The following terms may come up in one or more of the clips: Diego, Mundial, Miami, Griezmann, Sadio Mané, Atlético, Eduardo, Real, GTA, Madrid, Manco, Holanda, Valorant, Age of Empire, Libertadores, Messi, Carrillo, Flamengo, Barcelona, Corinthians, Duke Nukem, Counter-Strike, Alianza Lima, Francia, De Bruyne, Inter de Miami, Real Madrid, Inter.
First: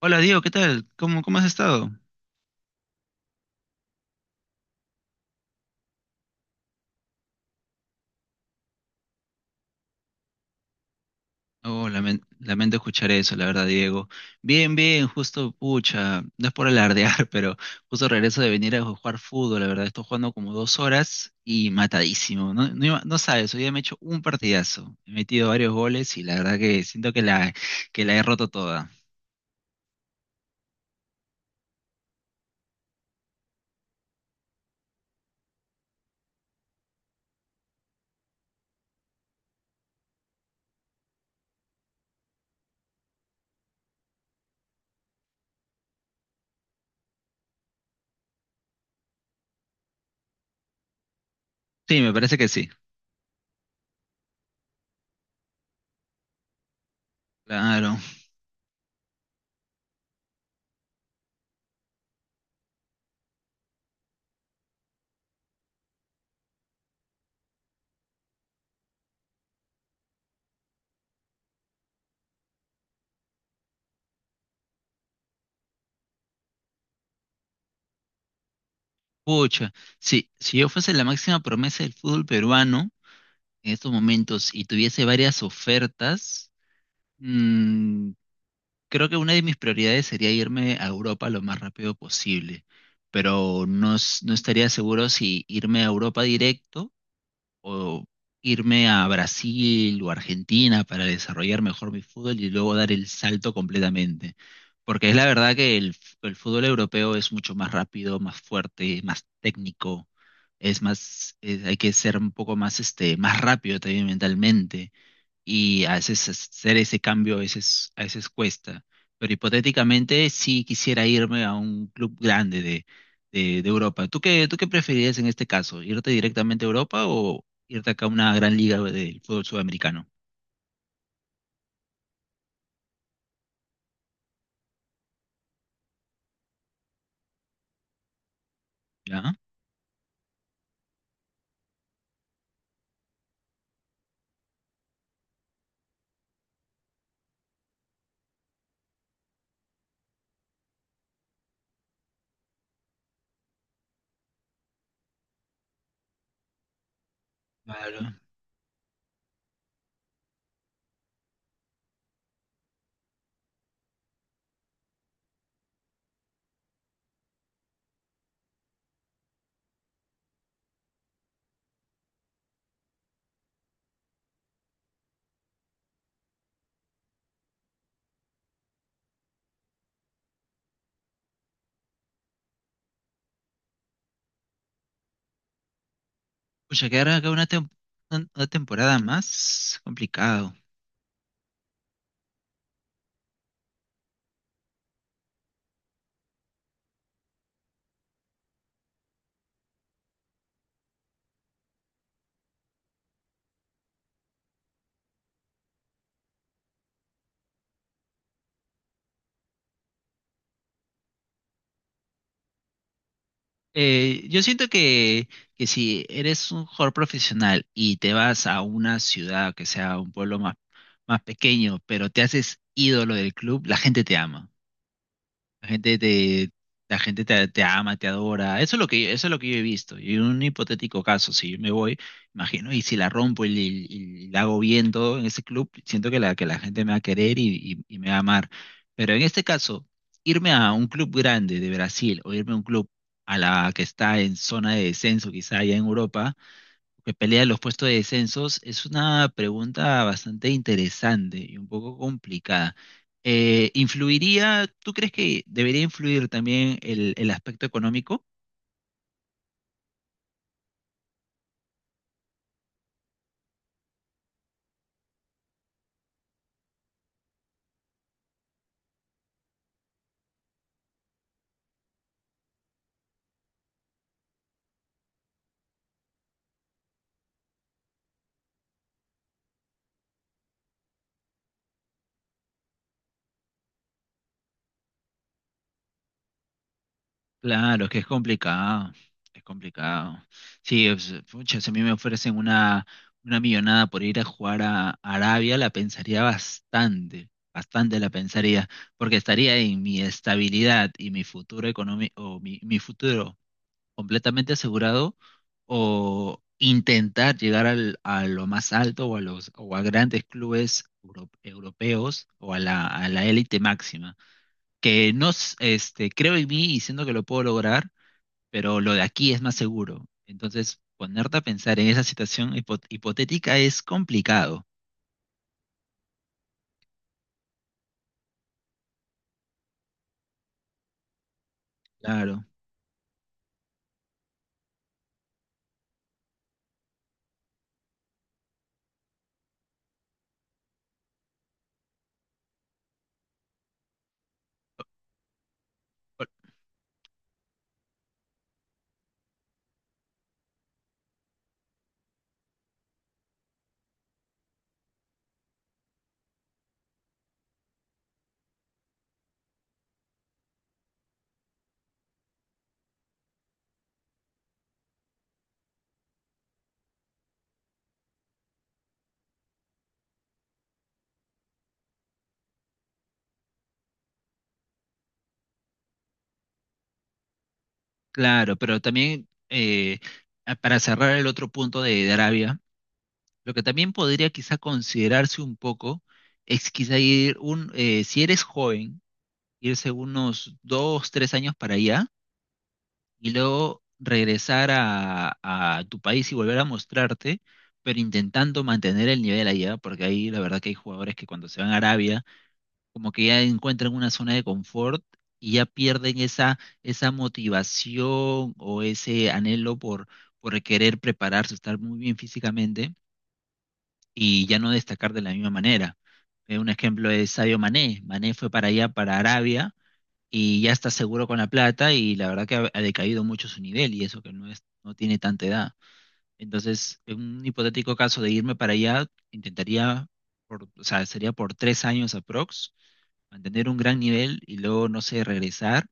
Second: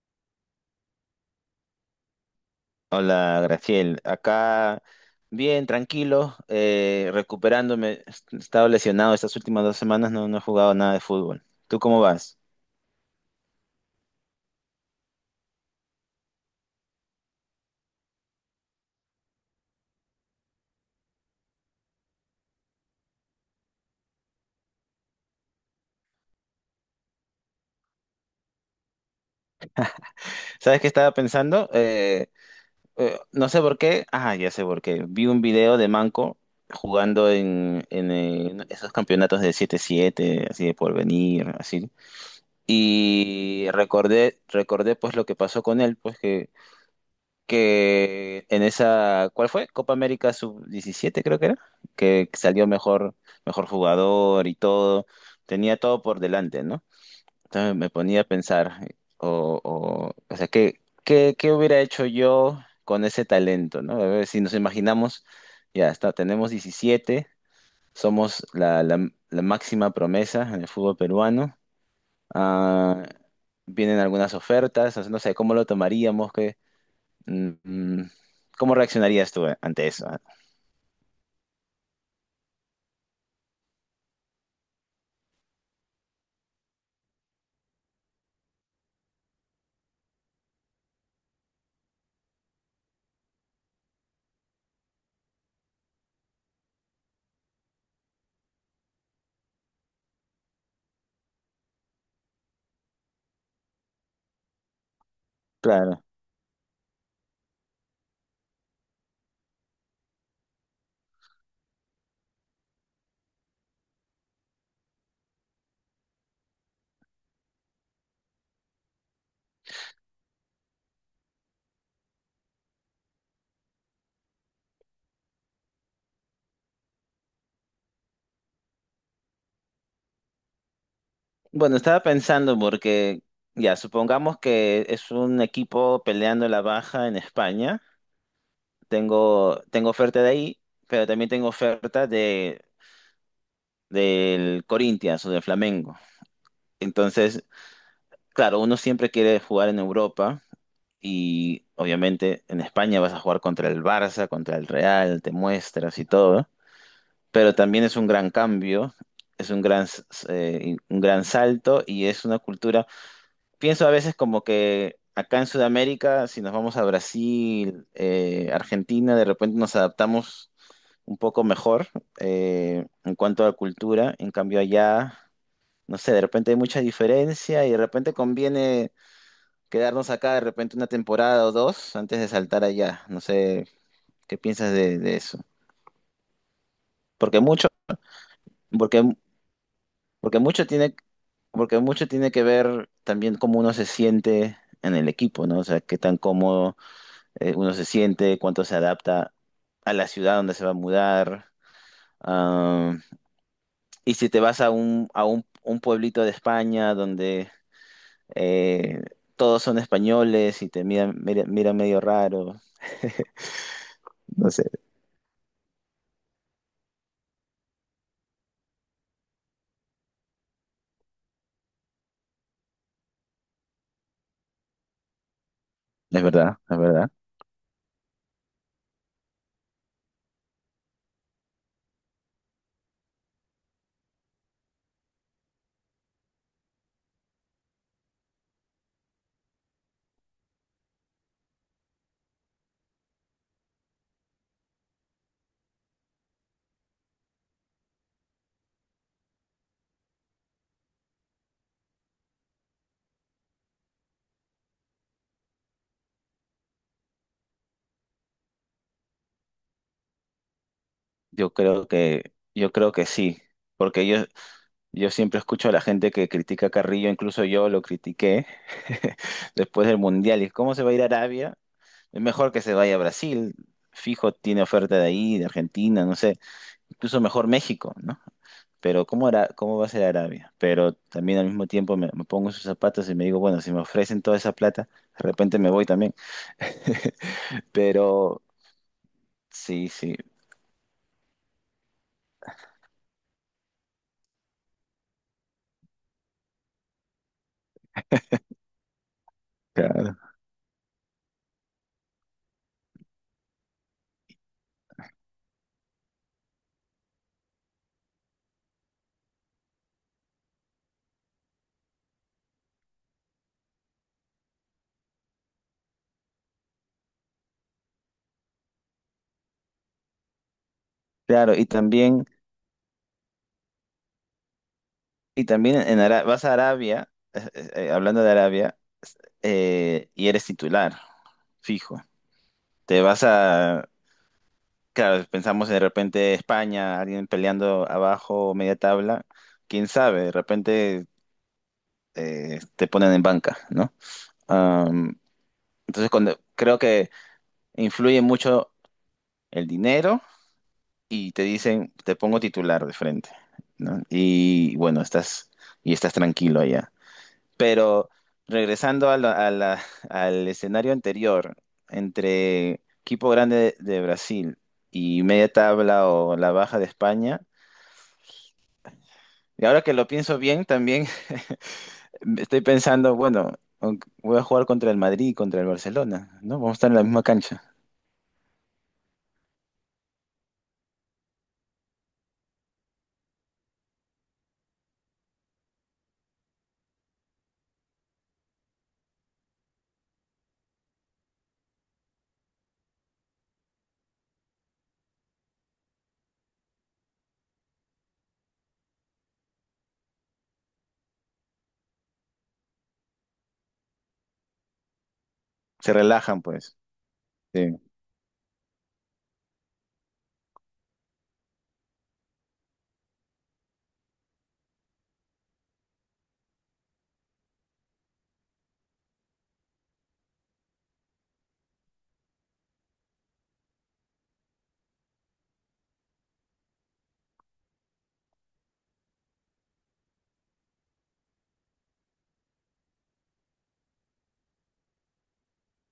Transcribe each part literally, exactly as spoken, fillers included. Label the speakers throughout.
Speaker 1: Hola Diego, ¿qué tal? ¿Cómo, cómo has estado?
Speaker 2: Hola, Graciel. Acá bien, tranquilo, eh, recuperándome. He estado lesionado estas últimas dos semanas, no, no he jugado nada de fútbol. ¿Tú
Speaker 1: Oh,
Speaker 2: cómo
Speaker 1: lamen-
Speaker 2: vas?
Speaker 1: lamento escuchar eso, la verdad, Diego. Bien, bien, justo, pucha, no es por alardear, pero justo regreso de venir a jugar fútbol, la verdad, estoy jugando como dos horas y matadísimo. No, no, iba- no sabes, hoy día me he hecho un partidazo. He metido varios goles y la verdad que siento que la, que la he roto toda.
Speaker 2: ¿Sabes qué estaba pensando? Eh, eh, no sé por qué. Ah, ya sé por qué. Vi un video de Manco jugando en, en, eh, esos campeonatos de siete siete así de porvenir, así. Y recordé, recordé pues lo que pasó con él, pues que en esa, ¿cuál fue? Copa América sub diecisiete creo que era,
Speaker 1: Sí, me
Speaker 2: que
Speaker 1: parece que
Speaker 2: salió
Speaker 1: sí.
Speaker 2: mejor, mejor jugador y todo, tenía todo por delante, ¿no? Entonces me
Speaker 1: Claro.
Speaker 2: ponía a pensar, o, o, o sea, ¿qué, qué, qué hubiera hecho yo con ese talento, ¿no? A ver, si nos imaginamos, ya está, tenemos diecisiete, somos la, la- la máxima promesa en el fútbol peruano, ah, vienen algunas ofertas, o sea, no sé cómo lo tomaríamos. Mm, ¿Cómo reaccionarías tú
Speaker 1: Pucha,
Speaker 2: ante eso? Ah,
Speaker 1: si si yo fuese la máxima promesa del fútbol peruano en estos momentos y tuviese varias ofertas. mm, Creo que una de mis prioridades sería irme a Europa lo más rápido posible, pero no, s- no estaría seguro si irme a Europa directo o irme a Brasil o Argentina para desarrollar mejor mi fútbol y luego dar el salto completamente. Porque es la verdad que el,
Speaker 2: Claro.
Speaker 1: f- el fútbol europeo es mucho más rápido, más fuerte, más técnico, es más, es- hay que ser un poco más, este, más rápido también mentalmente y a veces hacer ese cambio a veces, a veces cuesta. Pero hipotéticamente sí quisiera irme a un club grande de, de, de Europa. ¿Tú qué, ¿tú qué preferirías en este caso? ¿Irte directamente a Europa o irte acá a una gran liga del fútbol sudamericano?
Speaker 2: Bueno, estaba pensando porque, ya, supongamos que es un equipo peleando la baja en España.
Speaker 1: ¿Ya?
Speaker 2: Tengo, tengo oferta de ahí, pero también tengo oferta de, del Corinthians o del Flamengo. Entonces, claro, uno siempre quiere jugar en Europa y obviamente en España vas a jugar contra el Barça, contra el Real, te muestras y todo, pero también es un
Speaker 1: Claro.
Speaker 2: gran cambio, es un gran, s- eh, un gran salto y es una cultura. Pienso a veces como que acá en Sudamérica, si nos vamos a Brasil, eh, Argentina, de repente nos adaptamos un poco mejor eh, en cuanto a cultura, en cambio allá, no sé, de repente hay mucha diferencia y de repente conviene quedarnos acá de repente una temporada o dos antes de saltar allá. No sé, ¿qué piensas de, de eso?
Speaker 1: Pucha, quedar acá
Speaker 2: Porque
Speaker 1: una, tem-
Speaker 2: mucho...
Speaker 1: una una temporada
Speaker 2: Porque
Speaker 1: más
Speaker 2: porque
Speaker 1: complicado.
Speaker 2: mucho tiene, porque mucho tiene que ver también cómo uno se siente en el equipo, ¿no? O sea, qué tan cómodo eh, uno se siente, cuánto se adapta a la ciudad donde se va a mudar. Ah, y si te vas a un, a un, un pueblito de España donde eh, todos son españoles y te miran, miran, miran medio raro.
Speaker 1: Eh, yo
Speaker 2: No sé,
Speaker 1: siento que, que si eres un jugador profesional y te vas a una ciudad que sea un pueblo más, más pequeño, pero te haces ídolo del club, la gente te ama. La gente
Speaker 2: es
Speaker 1: te,
Speaker 2: verdad, es
Speaker 1: la
Speaker 2: verdad.
Speaker 1: gente te, te ama, te adora. Eso es lo que, eso es lo que yo he visto. Y en un hipotético caso, si yo me voy, imagino, y si la rompo y, y- y la hago bien todo en ese club, siento que la, que la gente me va a querer y, y- y me va a amar. Pero en este caso, irme a un club grande de Brasil o irme a un club a la que está en zona de descenso, quizá allá en Europa que pelea los puestos de descensos, es una pregunta bastante interesante y un poco complicada. Eh, ¿influiría, tú crees que debería influir también el, el aspecto económico?
Speaker 2: Yo creo que, yo creo que sí. Porque yo, Yo siempre escucho a la gente que critica a Carrillo, incluso yo lo critiqué después del Mundial. ¿Y cómo se va a ir a Arabia? Es mejor que se vaya a Brasil. Fijo, tiene oferta de ahí, de Argentina, no sé. Incluso mejor México, ¿no? Pero ¿cómo hará, cómo va a ser Arabia? Pero también al mismo tiempo me, me pongo en sus zapatos y me digo, bueno, si me ofrecen toda esa plata, de repente me voy también.
Speaker 1: Claro, es que es
Speaker 2: Pero
Speaker 1: complicado, es
Speaker 2: sí,
Speaker 1: complicado.
Speaker 2: sí.
Speaker 1: Sí, es- pucha, si a mí me ofrecen una, una millonada por ir a jugar a Arabia, la pensaría bastante, bastante la pensaría, porque estaría en mi
Speaker 2: Claro.
Speaker 1: estabilidad y mi futuro económico, o mi mi futuro completamente asegurado o intentar llegar al, a lo más alto o a los o a grandes clubes euro- europeos o a la, a la élite máxima. Que no, s- este, creo en mí y siento que lo puedo lograr, pero lo de aquí es más seguro. Entonces, ponerte a
Speaker 2: Claro, y
Speaker 1: pensar en esa
Speaker 2: también,
Speaker 1: situación hipo- hipotética es complicado.
Speaker 2: y también en Ara- vas a Arabia, eh, eh, eh, hablando de Arabia. Eh, y eres titular, fijo.
Speaker 1: Claro.
Speaker 2: Te vas a, claro, pensamos de repente España, alguien peleando abajo, media tabla, quién sabe, de repente eh, te ponen en banca, ¿no? Am, entonces
Speaker 1: Por-
Speaker 2: cuando, creo que influye mucho el dinero y te dicen, te pongo titular de frente, ¿no? Y bueno, estás, y estás tranquilo allá. Pero regresando a la- a la- al escenario anterior, entre equipo grande de, de Brasil y media tabla o la baja de España, y ahora que lo pienso bien, también estoy pensando, bueno, aunque voy a jugar contra el Madrid y contra el Barcelona, ¿no? Vamos a estar en la misma cancha.
Speaker 1: claro, pero también eh, a- para cerrar el otro punto de, de Arabia. Lo que también podría quizá considerarse un poco es quizá ir un, eh, si eres joven, irse unos dos, tres años para allá y luego regresar a, a tu país y volver a mostrarte, pero intentando mantener el nivel allá, porque ahí la verdad que hay jugadores que cuando se van a Arabia, como que ya encuentran una zona de confort y ya
Speaker 2: Se
Speaker 1: pierden
Speaker 2: relajan,
Speaker 1: esa,
Speaker 2: pues.
Speaker 1: esa
Speaker 2: Sí,
Speaker 1: motivación o ese anhelo por, por querer prepararse, estar muy bien físicamente y ya no destacar de la misma manera. Eh, un ejemplo es Sadio Mané. Mané fue para allá, para Arabia, y ya está seguro con la plata y la verdad que ha, ha decaído mucho su nivel y eso que no es, no tiene tanta edad. Entonces, en un hipotético caso de irme para allá, intentaría, por, o sea, sería por tres años aprox, mantener un gran nivel y luego, no sé, regresar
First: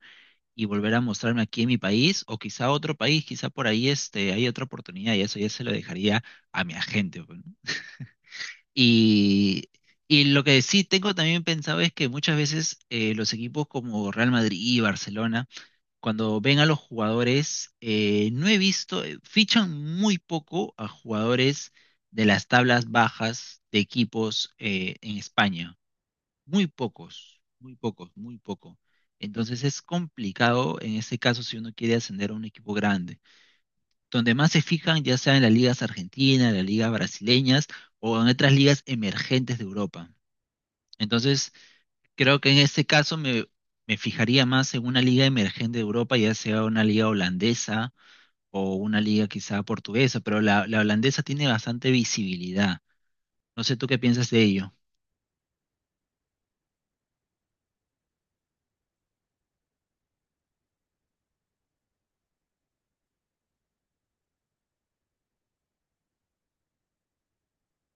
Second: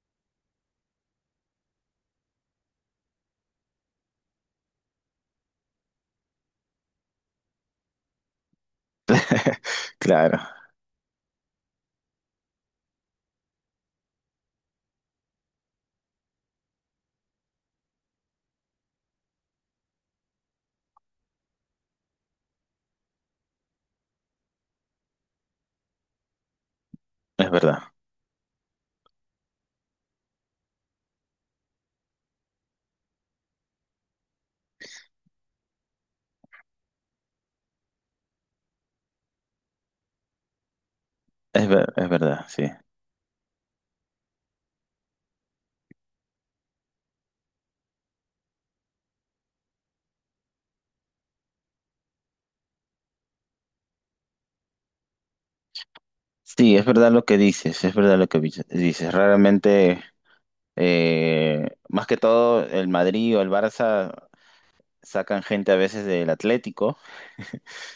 Speaker 1: y volver a mostrarme aquí en mi país o quizá otro país, quizá por ahí este, hay otra oportunidad y eso ya se lo dejaría a mi agente. Pues, ¿no? Y, y
Speaker 2: claro,
Speaker 1: lo que sí tengo también pensado es que muchas veces eh, los equipos como Real Madrid y Barcelona, cuando ven a los jugadores, eh, no he visto, eh, fichan muy poco a jugadores de las tablas bajas de equipos eh, en España. Muy pocos,
Speaker 2: es
Speaker 1: muy
Speaker 2: verdad,
Speaker 1: pocos, muy poco. Entonces es complicado en ese caso si uno quiere ascender a un equipo grande donde más se fijan ya sea en las ligas argentinas, las ligas brasileñas o en otras ligas emergentes de Europa. Entonces,
Speaker 2: es ver- es
Speaker 1: creo
Speaker 2: verdad,
Speaker 1: que en
Speaker 2: sí.
Speaker 1: este caso me, me fijaría más en una liga emergente de Europa, ya sea una liga holandesa o una liga quizá portuguesa, pero la, la holandesa tiene bastante visibilidad. No sé tú qué piensas de ello.
Speaker 2: Sí, es verdad lo que dices, es verdad lo que vi- dices. Raramente, eh, más que todo, el Madrid o el Barça sacan gente a veces del Atlético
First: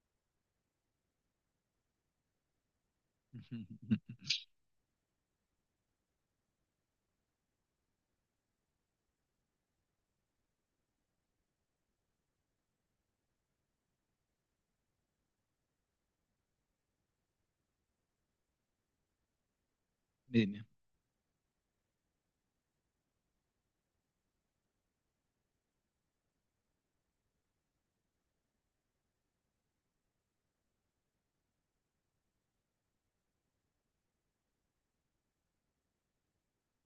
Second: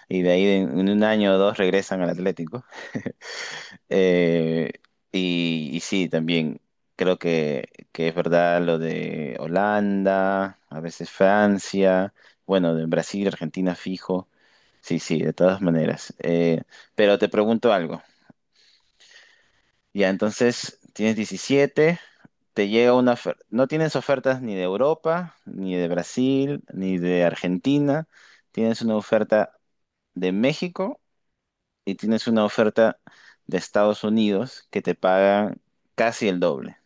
Speaker 2: y de ahí en en un año o dos regresan al Atlético. Eh, y, y sí, también creo que, que es verdad lo de Holanda, a veces Francia, bueno, de Brasil, Argentina fijo. Sí, sí, de todas maneras. Eh, pero te pregunto algo. Ya,
Speaker 1: Dime.
Speaker 2: entonces tienes diecisiete, te llega una oferta. No tienes ofertas ni de Europa, ni de Brasil, ni de Argentina. Tienes una oferta de México y tienes una oferta de Estados Unidos que te pagan casi el doble.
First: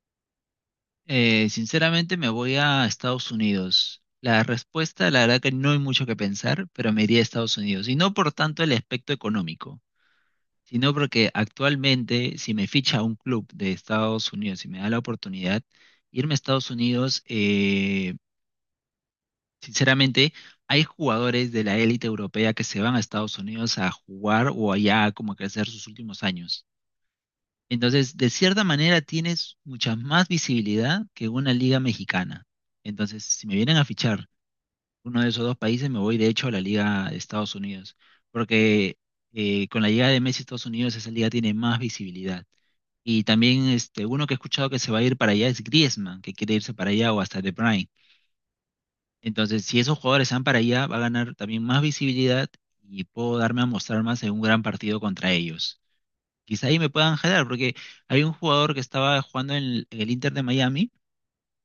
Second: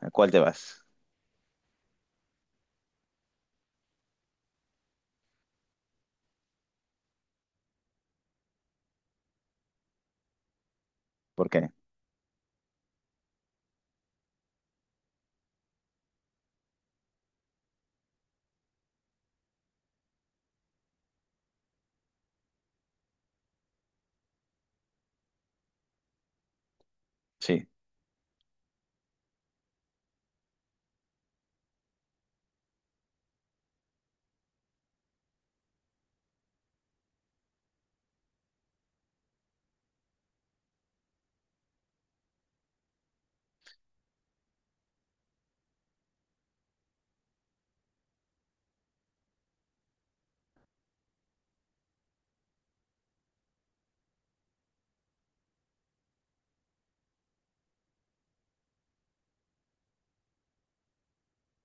Speaker 2: ¿A cuál te vas?
Speaker 1: Eh, sinceramente me voy a Estados Unidos. La respuesta, la verdad que no hay mucho que pensar, pero me iría a Estados Unidos. Y no por tanto el aspecto económico. Sino porque
Speaker 2: ¿Por qué?
Speaker 1: actualmente si me ficha un club de Estados Unidos y me da la oportunidad, irme a Estados Unidos, eh, sinceramente, hay jugadores de la élite europea que se van a Estados Unidos a jugar o allá como a crecer sus últimos años.
Speaker 2: Sí,
Speaker 1: Entonces, de cierta manera, tienes mucha más visibilidad que una liga mexicana. Entonces, si me vienen a fichar uno de esos dos países, me voy de hecho a la Liga de Estados Unidos, porque eh, con la llegada de Messi a Estados Unidos esa liga tiene más visibilidad. Y también este, uno que he escuchado que se va a ir para allá es Griezmann, que quiere irse para allá o hasta De Bruyne. Entonces, si esos jugadores se van para allá, va a ganar también más visibilidad y puedo darme a mostrar más en un gran partido contra ellos. Quizá ahí me puedan jalar, porque hay un jugador que estaba jugando en el, en el Inter de Miami,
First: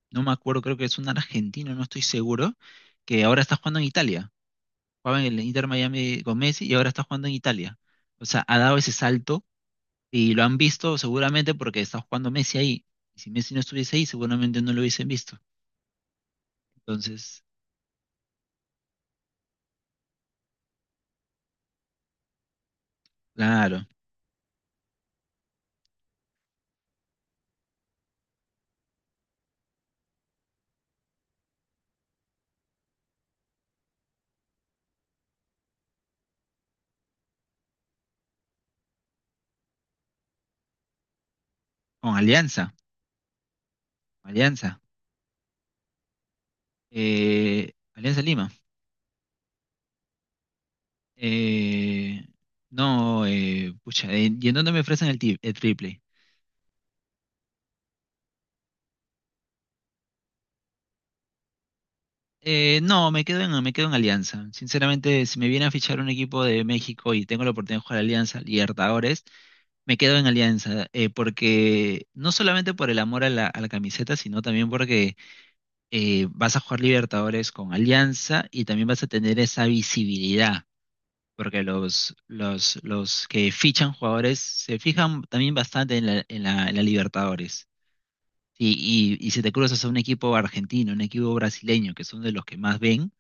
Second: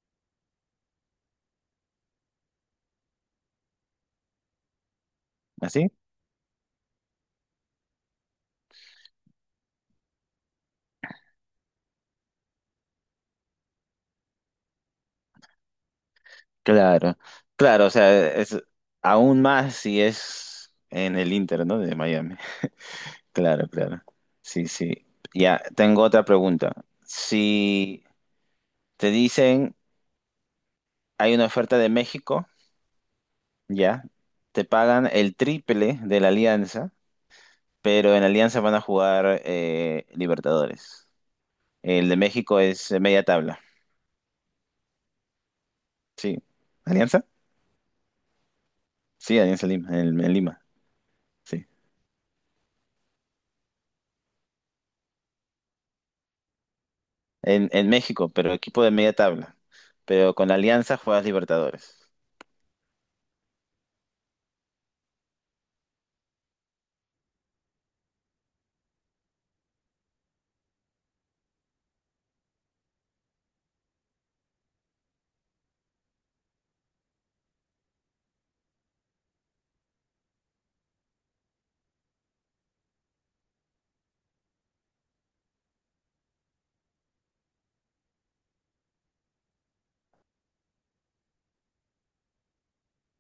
Speaker 1: no me acuerdo, creo que es un argentino, no estoy seguro, que ahora está jugando en Italia, jugaba en el Inter
Speaker 2: ¿así?
Speaker 1: Miami con Messi y ahora está jugando en Italia. O sea, ha dado ese salto y lo han visto seguramente porque está jugando Messi ahí. Y si Messi no estuviese ahí, seguramente no lo hubiesen visto.
Speaker 2: Claro,
Speaker 1: Entonces,
Speaker 2: claro, o sea, es aún más si es en el Inter, ¿no? De Miami. Claro,
Speaker 1: claro,
Speaker 2: claro. Sí, sí. Ya, tengo otra pregunta. Si te dicen hay una oferta de México, ya, te pagan el triple de la Alianza, pero en la Alianza van a jugar eh, Libertadores. El
Speaker 1: con
Speaker 2: de México
Speaker 1: Alianza,
Speaker 2: es eh, media tabla.
Speaker 1: Alianza,
Speaker 2: Sí. ¿Alianza?
Speaker 1: eh, Alianza Lima.
Speaker 2: Sí, Alianza Lima, en, en Lima. Sí.
Speaker 1: Eh, no, eh, pucha, eh, ¿y en dónde me ofrecen el, ti- el triple?
Speaker 2: En, en México, pero equipo de media tabla. Pero con la Alianza juegas Libertadores.
Speaker 1: Eh, no, me quedo en, me quedo en Alianza. Sinceramente, si me viene a fichar un equipo de México y tengo la oportunidad de jugar a Alianza Libertadores, me quedo en Alianza, eh, porque no solamente por el amor a la, a la camiseta, sino también porque eh, vas a jugar Libertadores con Alianza y también vas a tener esa visibilidad, porque los, los, los que fichan jugadores se fijan también bastante en la, en la, en la Libertadores. Y, y, y si te cruzas a un equipo argentino, un equipo brasileño, que son de los que más ven,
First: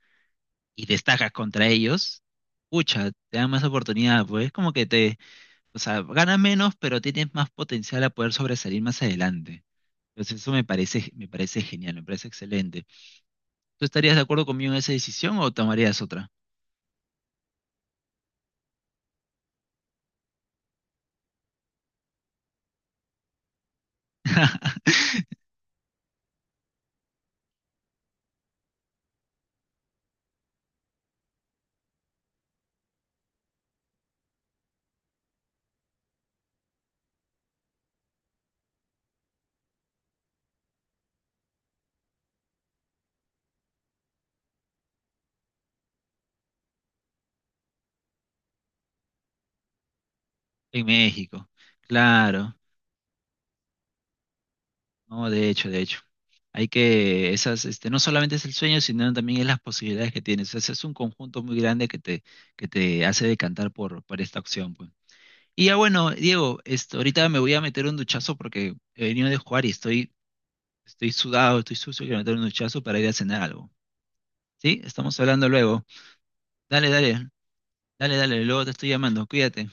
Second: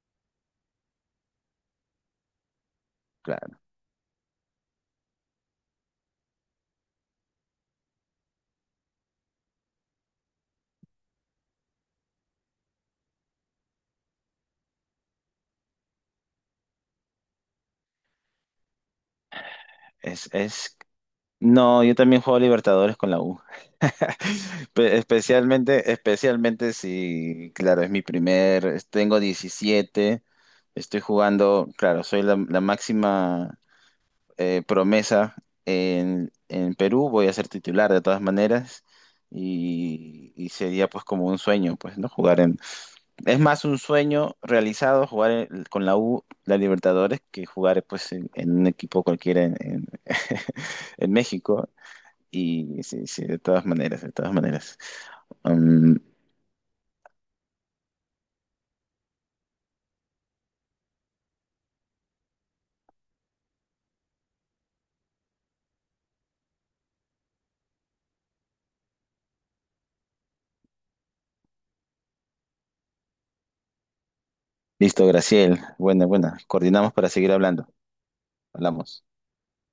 Speaker 1: y destacas contra ellos, pucha, te dan
Speaker 2: Claro.
Speaker 1: más oportunidad, pues es como que te, o sea, gana menos, pero tienes más potencial a poder sobresalir más adelante. Entonces eso me parece, me parece genial, me parece excelente. ¿Tú estarías de acuerdo conmigo en esa decisión o tomarías otra?
Speaker 2: Es, es... No, yo también juego Libertadores con la U. Pe- Especialmente, especialmente si, claro, es mi primer, tengo diecisiete, estoy jugando, claro, soy la, la máxima eh, promesa en, en Perú, voy a ser titular de todas maneras y, y sería pues como un sueño, pues, ¿no? Jugar en... Es más un sueño realizado jugar en- con la U, la Libertadores, que jugar pues en, en un equipo cualquiera en, en-
Speaker 1: En
Speaker 2: en
Speaker 1: México,
Speaker 2: México.
Speaker 1: claro.
Speaker 2: Y sí, sí, de todas maneras, de todas maneras.
Speaker 1: No, de hecho, de
Speaker 2: Um,
Speaker 1: hecho. Hay que, esas, este, no solamente es el sueño, sino también es las posibilidades que tienes. O sea, es un conjunto muy grande que te, que te hace decantar por, por esta opción, pues. Y ya bueno, Diego, esto, ahorita me voy a meter un duchazo porque he venido de jugar y estoy, estoy sudado, estoy sucio, quiero meter un duchazo para ir a cenar algo. ¿Sí?
Speaker 2: listo,
Speaker 1: Estamos hablando
Speaker 2: Graciel.
Speaker 1: luego.
Speaker 2: Buena, buena.
Speaker 1: Dale,
Speaker 2: Coordinamos para
Speaker 1: dale,
Speaker 2: seguir hablando.
Speaker 1: dale, dale, luego te estoy
Speaker 2: Hablamos.
Speaker 1: llamando, cuídate.